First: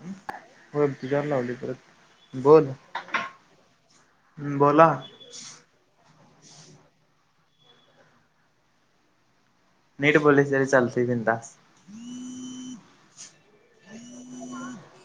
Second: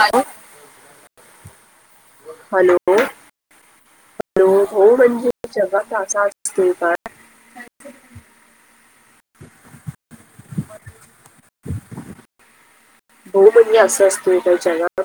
Hello पर तु जाार लावली परत बोल हो बोला हो म्हणजे जेव्हा त असतोय का नीट बोलली तरी लते बिंदास बह बडया असं असतो ए कायच्यागा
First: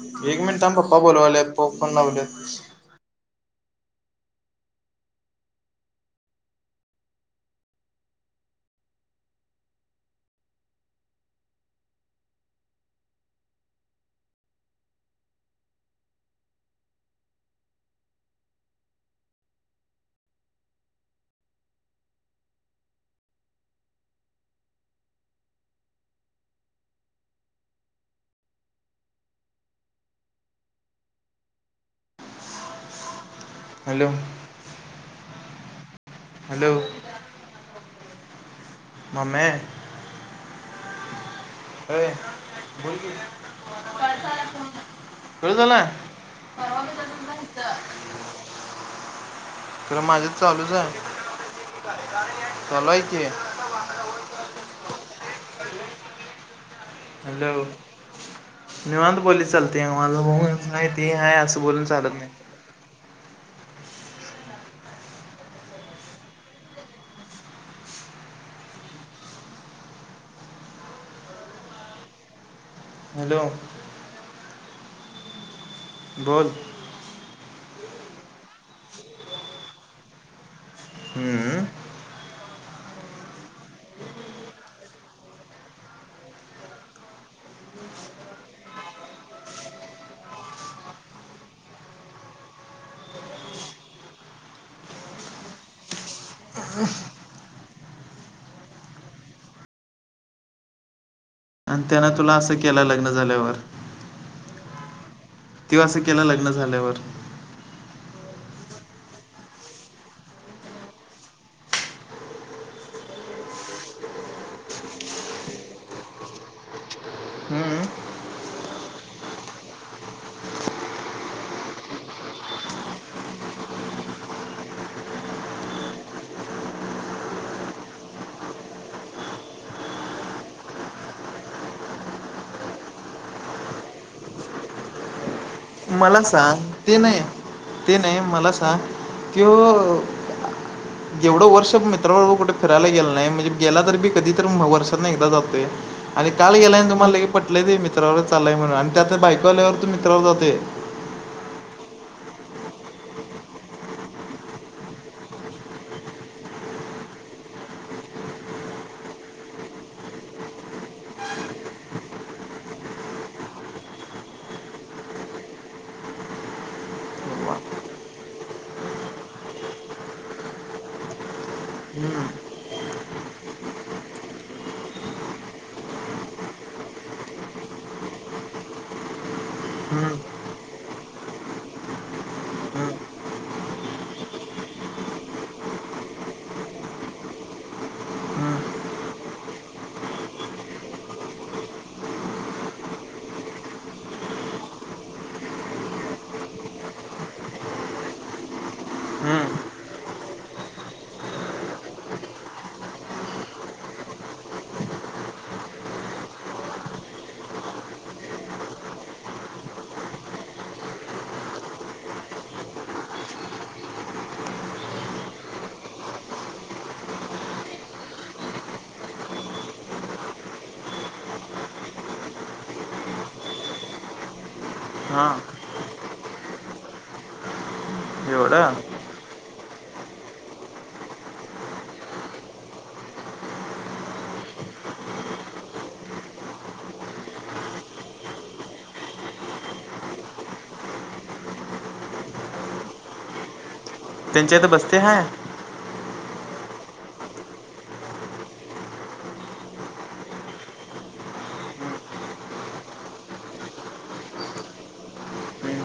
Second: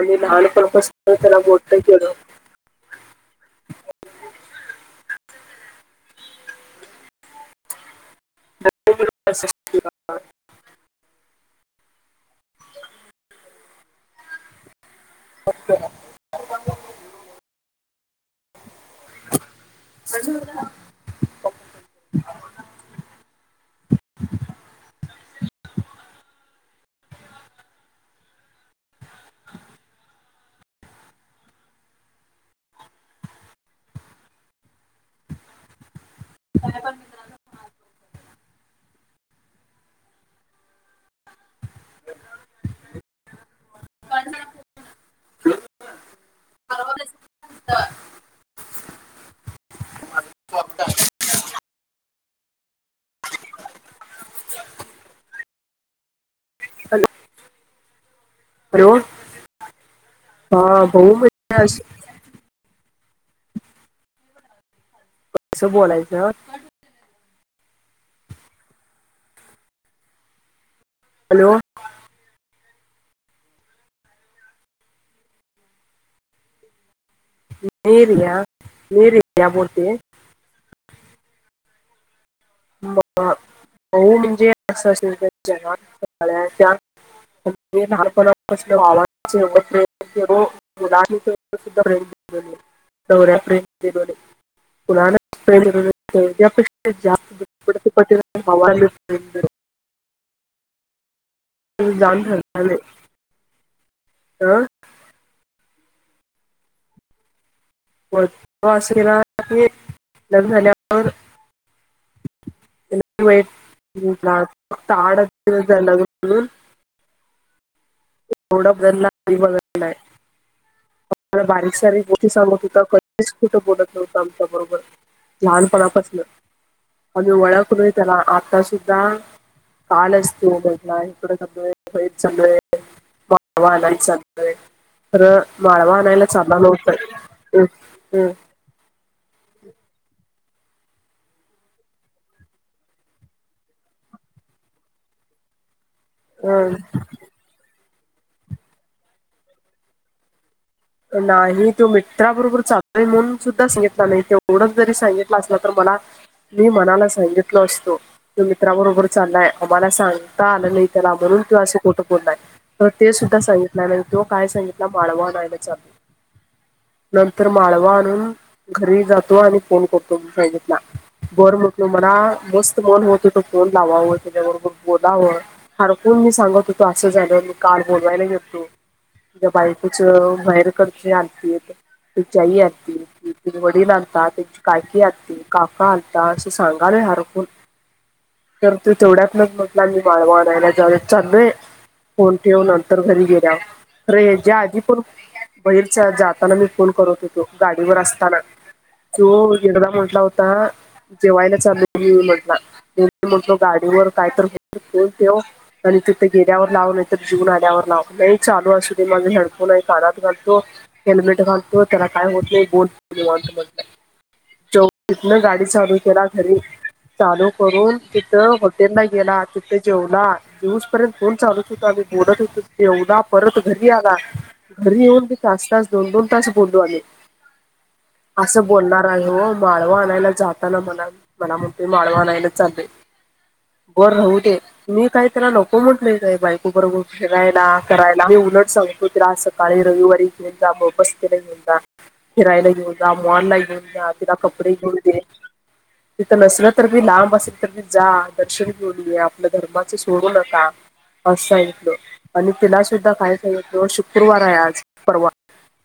आणि लहानपणपास त्याला बोट केेलं ह [inaudible] अच्छा अज हॅलो हॅलो मम अ बोली कळू झा ना का ख माझ चालूच आहे चालू आहेऐ कय हॅलो हॅलो निवांत बोली चालते मला ब हा माहिती भाऊ आहे म्हणजे असं अस- बोलून चालत नाही कसं बोलायचं हॅलो हॅलो बत मर या मर भूती हम्म हो म्हणजे असं असेल जग लक वावा एवढ प्रयत्न केो द््रें्या फ्रें पुरा विस्ती हवा आणि मिळून त्यान जाण तुला असं केलं लग्न झाल्यावर ह तेव्हा असं केलं लग्न झाल्यावर ला झाल्यावर वाईट फक्त आड म्हणून हम्म ड अधला मला बारीक सारीक गोष्टी सांगत होत कधीच कुठं बोलत नव्हतं आमच्या बरोबर लहानपणापासलं आम्ही वळ करून त्याला आता सुद्धा काल असतो बला इकड सग सगळे वा आलाय चालतय तरं मला सांग ते नाही हम्म, ते नाही मला सांग तो एवढं वर्ष मित्रां कुठे फिरायला गेलं नाही म्हणजे गेला तर बी कधी तर वर्षात नाही एकदा जातोय आणि काल हम्म. गेलाय ना तुम्हाला ले पटलंय ते मित्रावरच चाललंय म्हणून आणि त्या तर बाईकवाल्यावर तू मित्रावर जाते नाही तो मित्राबरोबर चाल म्हणून सुद्धा सांगितला नाही तेवढंच जरी सांगितलं असलं तर मला मी मनाला सांगितलो असतो त मित्राबरोबर चाललाय आम्हाला सांगता आलं नाही त्याला म्हणून तू असं कुठं बोललाय तर ते सुद्धा सांगितलं नाही तो काय सांगितला माळवा नाही चा नंतर माळवा आणून घरी जातो आणि फोन करतो सांगितला बरं म्हटलं मला हम्म, मस्त मन होत होत फोन लावाव त्याच्याबरोबर बोलावं हरकून मी सांगत होतो असं झालं मी का बोलवायला गेलतो माझ्या हम्म, बायकोचं माहेरकडचे आलतीत त्यांची आई हम्म, आलती तिझे वडील आलतात त्यांची काकी आलती काका आलता असं सांगारे हरकून हम्म, करते तेवढ्यात ना म्हटलं मी माळव आनायला जावे चाललोय फोन ठेव नंतर घरी गेल्या रे हे ज्या आधी पण बहिरच्या जाताना मी फोन करत होतो गाडीवर असताना तो हम्म, हिडला म्हंटला होता जेवायला चाललोय मी म्हटलं मी म्हटलो गाडीवर काय तरी होईल फोन ठेव आणि तिथे गेल्यावर लाव नाही तर जिवून आल्यावर लाव नेट चालू असू दे माझा हेडफोन आहे कानात घाल तो हेल्मेट घालतो त्याला काय होत नाही बोल तू निवांत म्हणतात चोस न गाडी चालू केला घरी चालू करून तिथं हॉटेल ला गेला तिथं जेवला जिवूसपर्यत फोन चालूच होता मी बोलत होतो तेवढा परत घरी आला घरी येऊन बी हा तास तास दोन दोन तास बोलो आम्ही असं एवढं बोलणार आहे हो माळव आणायला जाताना मला मला म्हणते माळव आणायला चाललोय बर राहू दे मी काय त्याला नको म्हटलोय काय बायको बरोबर फिरायला करायला मी उलट सांगतो तिला अस काळी रविवारी फिरत जा उपस्थेत घेऊन जा फिरायला घेऊन जा मॉलला घेऊन जा तिला त्यांच्या इथं कपडे घेऊन बस्ते दे हाय तिथं नसलं तर मी लांब असेल तर मी जा दर्शन घेऊन ये आपलं धर्माचं सोडू नका अस सांगितल आणि तिला सुद्धा काय झालं होतं शुक्रवार आहे आज परवा. हम्म,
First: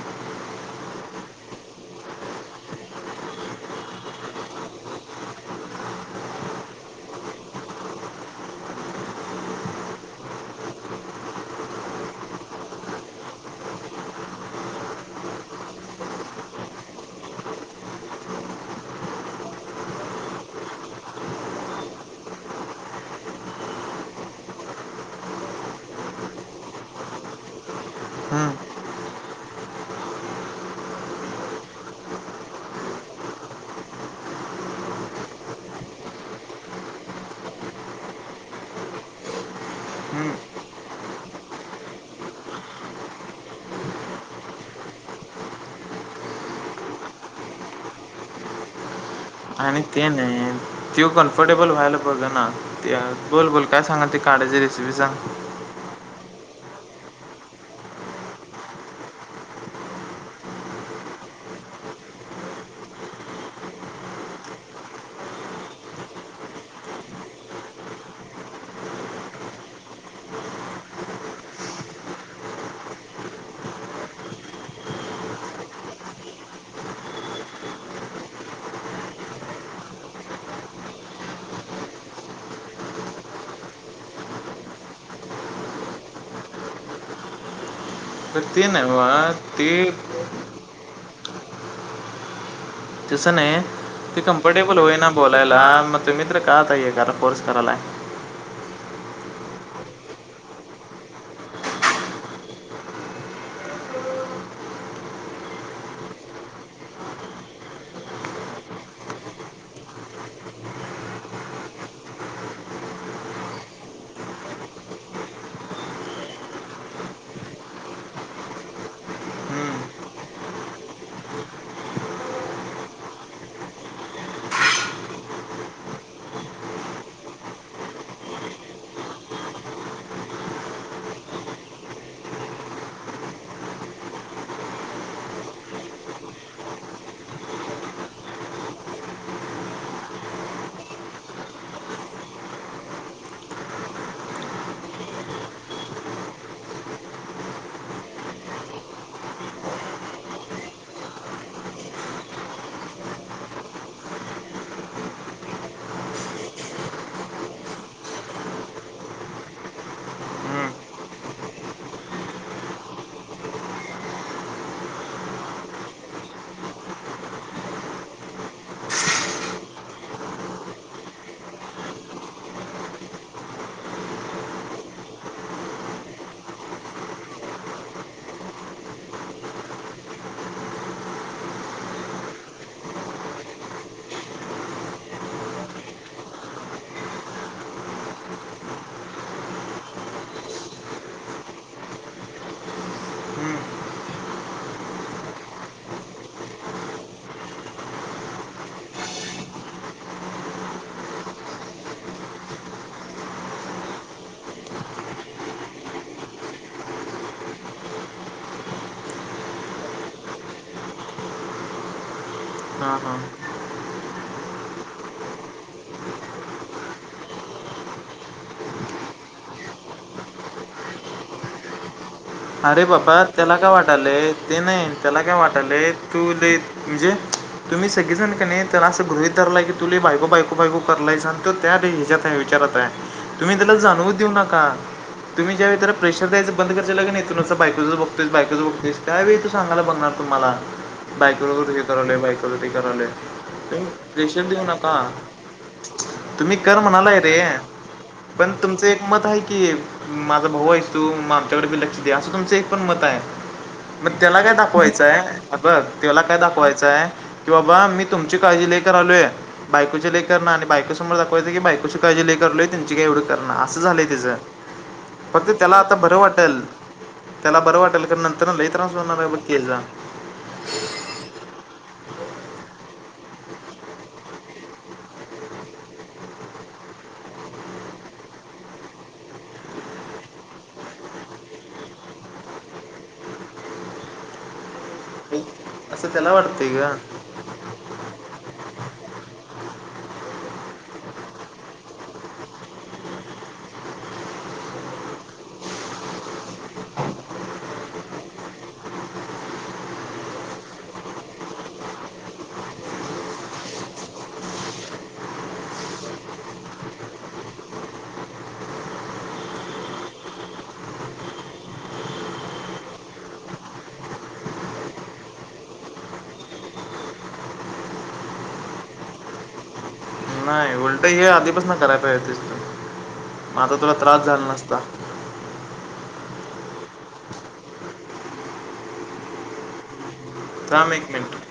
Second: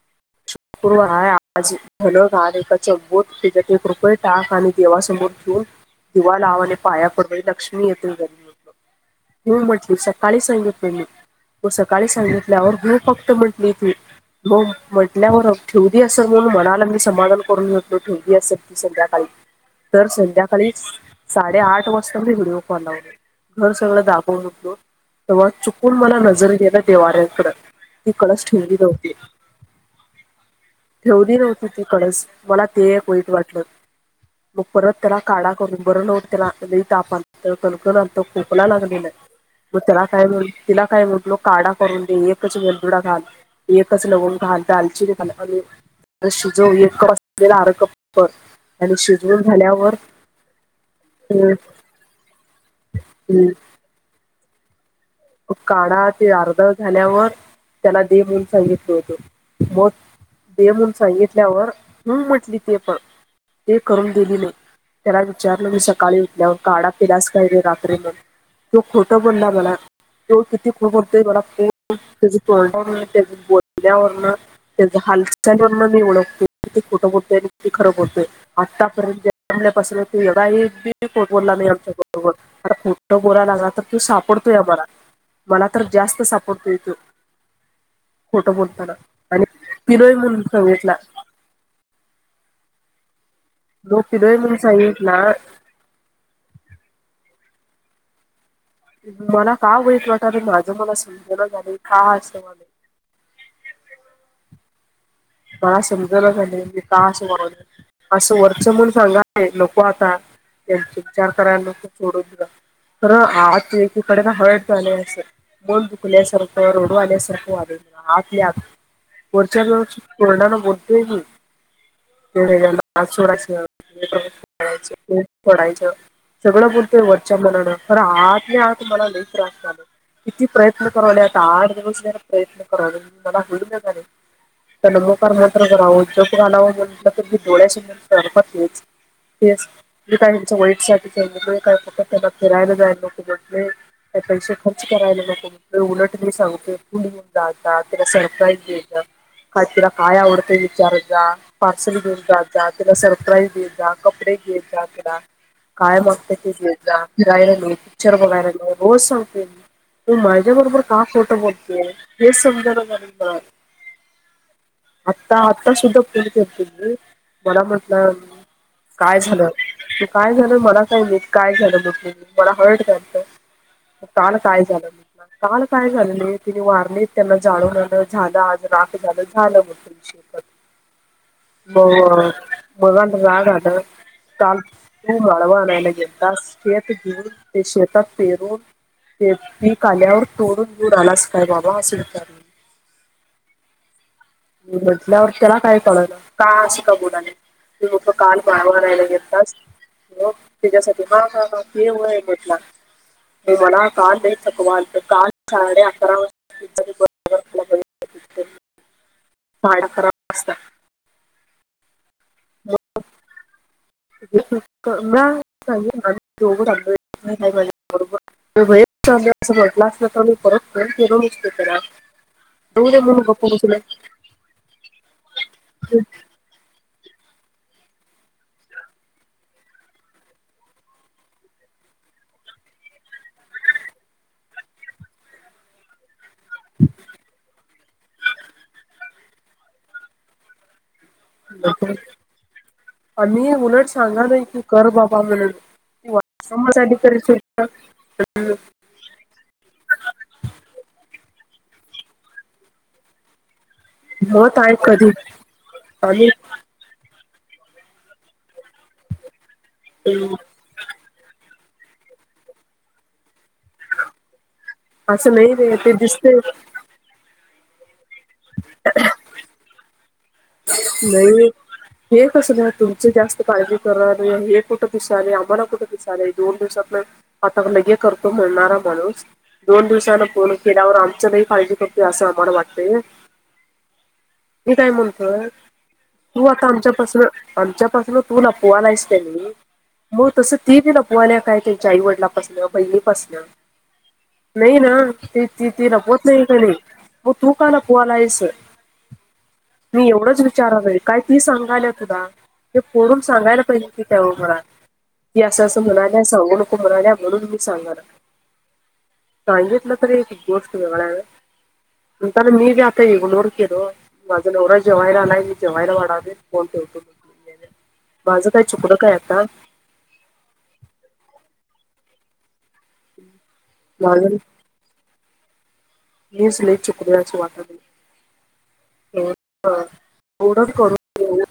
शुक्रवार हाय आज धन घाल एकाच बोत ते ज्यात एक रुपय टाक आणि देवासमोर ठेव दिवा लाव आणि पाया पड लक्ष्मी येतील घरी. हम्म म्हटली सकाळी सांगितलेले. सकाळी सांगितल्यावर हु फक्त म्हंटली ती. मग म्हटल्यावर ठेवली असल म्हणून मनाला मी समाधान करून घेतलो ठेवली असेल ती संध्याकाळी. तर संध्याकाळी साडेआठ वाजता मी व्हिडिओ कॉल लावले. घर सगळं दाखवू उठलो. तेव्हा चुकून मला नजर गेल देवाऱ्यांकड ती कळस हम्म, ठेवली नव्हती. ठेवली नव्हती ती कळस मला ते एक वाईट वाटलं. मग परत तेला काढा करून बर नव्हतं तेला लई ताप आल त कणकण आलत खोकला लागलेलं. मग त्याला काय हम्म. म्ह तिला काय म्हटलो काढा करून दे एकच वेलदुडा घाल एकच लवंग घाल दालचिरी खा आणि शिजव एक कप असलेला आर कप कर. आणि शिजवून आणि झाल्यावर ते नाही तो कंफर्टेबल अ व्हायला बघना त्यात बोलबोल. काय सांगालती काढ्याची रेसिपी सांग. काढा ते अर्ध झाल्यावर त्याला दे म्हणून सांगितल होतो. मग दे म्हणून सांगितल्यावर हम्म म्हटली ती पण ते करून दिली नाही. त्याला विचारलं मी सकाळी उठल्यावर काढा पिलास काय रात्री म्हण. तो खोटं बोलला मला. तो किती खोट बोलतोय पूर्ण त्याच्या तोंडावरन त्या बोलण्यावरन तेज हालचालीवर मी ओळखतोय किती खोटं बोलतोय आणि किती खर बोलतोय. आतापर्यंत जन्मल्यापासून तो एवढाही खोट बोलला नाही आमच्या बरोबर. फार खोटं बोलाय लागला तर तो सापडतोय काय आम्हाला. मला तर जास्त सापडतोय तो. पण खोट ते नाही बोलताना बाबा. आणि ते पिलोय म्हणून सांगितला. तसं नाही जो ती पिलोय म्हणून कंफर्टेबल होईना सांगितला बोलायला मग तुम्ही तर का आता एखादा फोर्स करालाय. मला का वाईट वाटालय माझं मला समझना झालंय का असं व्हालय. मला समजलं झालाय मी का असं वागलोय. असं वरचं म्हणून सांगाय नको आता यांचा विचार करायला नको सोडून दिला. खरं आत एकीकडे ना हार्ट झालंय असं. मन दुखल्यासारखं रोडू आल्यासारखं व्हालंय मला आातल्या आत वरच्या हं, वर तोडान बोलतोय मी. ते [unintelligible] सोडायचं सगळं बोलतोय वरच्या मनानंर खरं आतल्या आत मला लई त्रास व्हालंय. किती प्रयत्न करालोय आता आड दिवस ज प्रयत्न करालोय मला हुइना झालंय. तर नमोकार मंत्र कराव जप घालावं म्हंटलतरी डोळ्यासमोर सारख तेच. तेच मी काही त्यांच्या वाईट साठी सांगितलोय काय फक्त त्यांना फिरायला जायला नको म्हंटलोय. काय पैसे खर्च करायला नको उलट मी सांगतो [unintelligible] जात जा त्याला सरप्राईज देत जा. काय तीला काय आवडतंय विचारत जा. पार्सल घेऊन जात जा तीला सरप्राईज घेत जा कपडे घेेत जा तीला. काय मागत्यां ते घेत जा फिरायला ने पिक्चर बघायला रोज सांगते मी. ती माझ्या हं, बरोबर का खोटं बोलतोय हेच समजना झालाय म्ह. आता आत्ता सुद्धा फोन केलते मी मला म्हटलं काय झालं काय झालं मला काही नाही काय झालं म्हंटलो मी. मला हार्ट करतय मग काल काय झालं म. काळ काय झालेय तिने वारलेत त्यांना जाळूनलं झालं आज राख झालं. झालं मग पैशे कट मग मगाल रागा आलं. काल तू माळव आणायला गेलातास, [inaudible] देऊन ते शेतात पेरून ते पीक आल्यावर तोडून घेऊन आलास काय बाबा असं विचार हं. म्हटल्यावर त्याला काय कळणा का अस का बोलाले मी म्हटलो काल माळव आणायला गेलातास हो त्याच्यासाठी वय आहे म्हटला मला काल लई चाकवलत, काल साडे अकरा [inaudible] खायला बघितलं साडे अकरा [inaudible] हा हा [inaudible] भय असं म्हटला तर मी परत फोन केलो नसते तेला अरे बाबा त्याला काय वाटाले, ते नाही त्याला काय वाटाले तू लई म्हणजे तुम्ही सगजण का नाही तर असं गृहीत धरलाय की तु लई बायको बायको बायको करलाय जाल त त्या ह्याच्यात विचारात आहे तुम्ही त्याला जाणवू देऊ नका तुम्ही ज्यावे प्रेशर द्यायचं बंद करयचिला कणी [inaudible] बाईक बायकुच बघतेयस बायकच बघतेस काय वेळी तू सांगाला बघगणार तुम्हाला बायकोला हे करालोइ बायकोला ते करालोय आम्ही तु उलट सांगा प्रेशर नाही की देऊ कर नका बाबा म्हणून ती तुम्ही कर वाचनासाठी म्हणालाय तरी रे सुद्धा पण तुमचं एक मत आहे की माझा भाऊ आहे तू आमच्याकडे बी लक्ष असं तुमचं एक पण मत आहे मग त्याला काय मत आहे कधी दाखवायचंय बघ त्याला आणि काय दाखवायचं म्हणायचं बाबा मी तुमची लई काळजी कारलोई, बायकोची अं, कराना आलोय बाक ले तो दाखवतोयं की बायकोची काळजी करलोय त्यांची काय एवढं करं असं झालंयिचं असं फक्त नाही त्याला रे ते आता बरं दिसते वाटेल त्याला बरं वाटेल कार नंतर लई त्रास बनणार आहे बर केल जा नाही हे कसं नाही तुमच जास्त काळजी करणार नाही, हे कुठं पसाल आम्हाला कुठे पिसाले दोन दिवसात आता लग करतो म्हणणारा माणूस दोन दिवसांना पूर्ण केल्यावर आमच्याला काळजी करते असं आम्हाला वाटतय मी काय म्हणतोय असं त्याला तू आता वाटतंय ग आमच्यापासन आमच्यापासून तू लपहालासते मी मग तसं ती बी लपवायल्या काय त्यांच्या आईवडलापासन, बहिणीपासन नाही ना त त ती लपवत नाही त्याणी म तू का लपवलाइस? मी एवढंच विचारालुई काय ती सांगायला तुला ते पोडून सांगायला पाहिजे की त्या उरात की असं असं म्हणाल्या सांगू नको म्हणाल्या म्हणून मी सांगणार सांगितलं ना तरी एक गोष्ट वेगळा आहे म्हणून मी बी आता इग्नोर केलो, माझा नवरा जेवायला आलाय जेवायला वाढवते फोन ठेवतो माझं काय चुकडं काय आता उलटं हे आधीपास ना कराय पाहिजे असत तुला त्रास माझं झाला नसता मीच लई चुकलो अस वाटलंय, हम्म हा थांब एक मिनट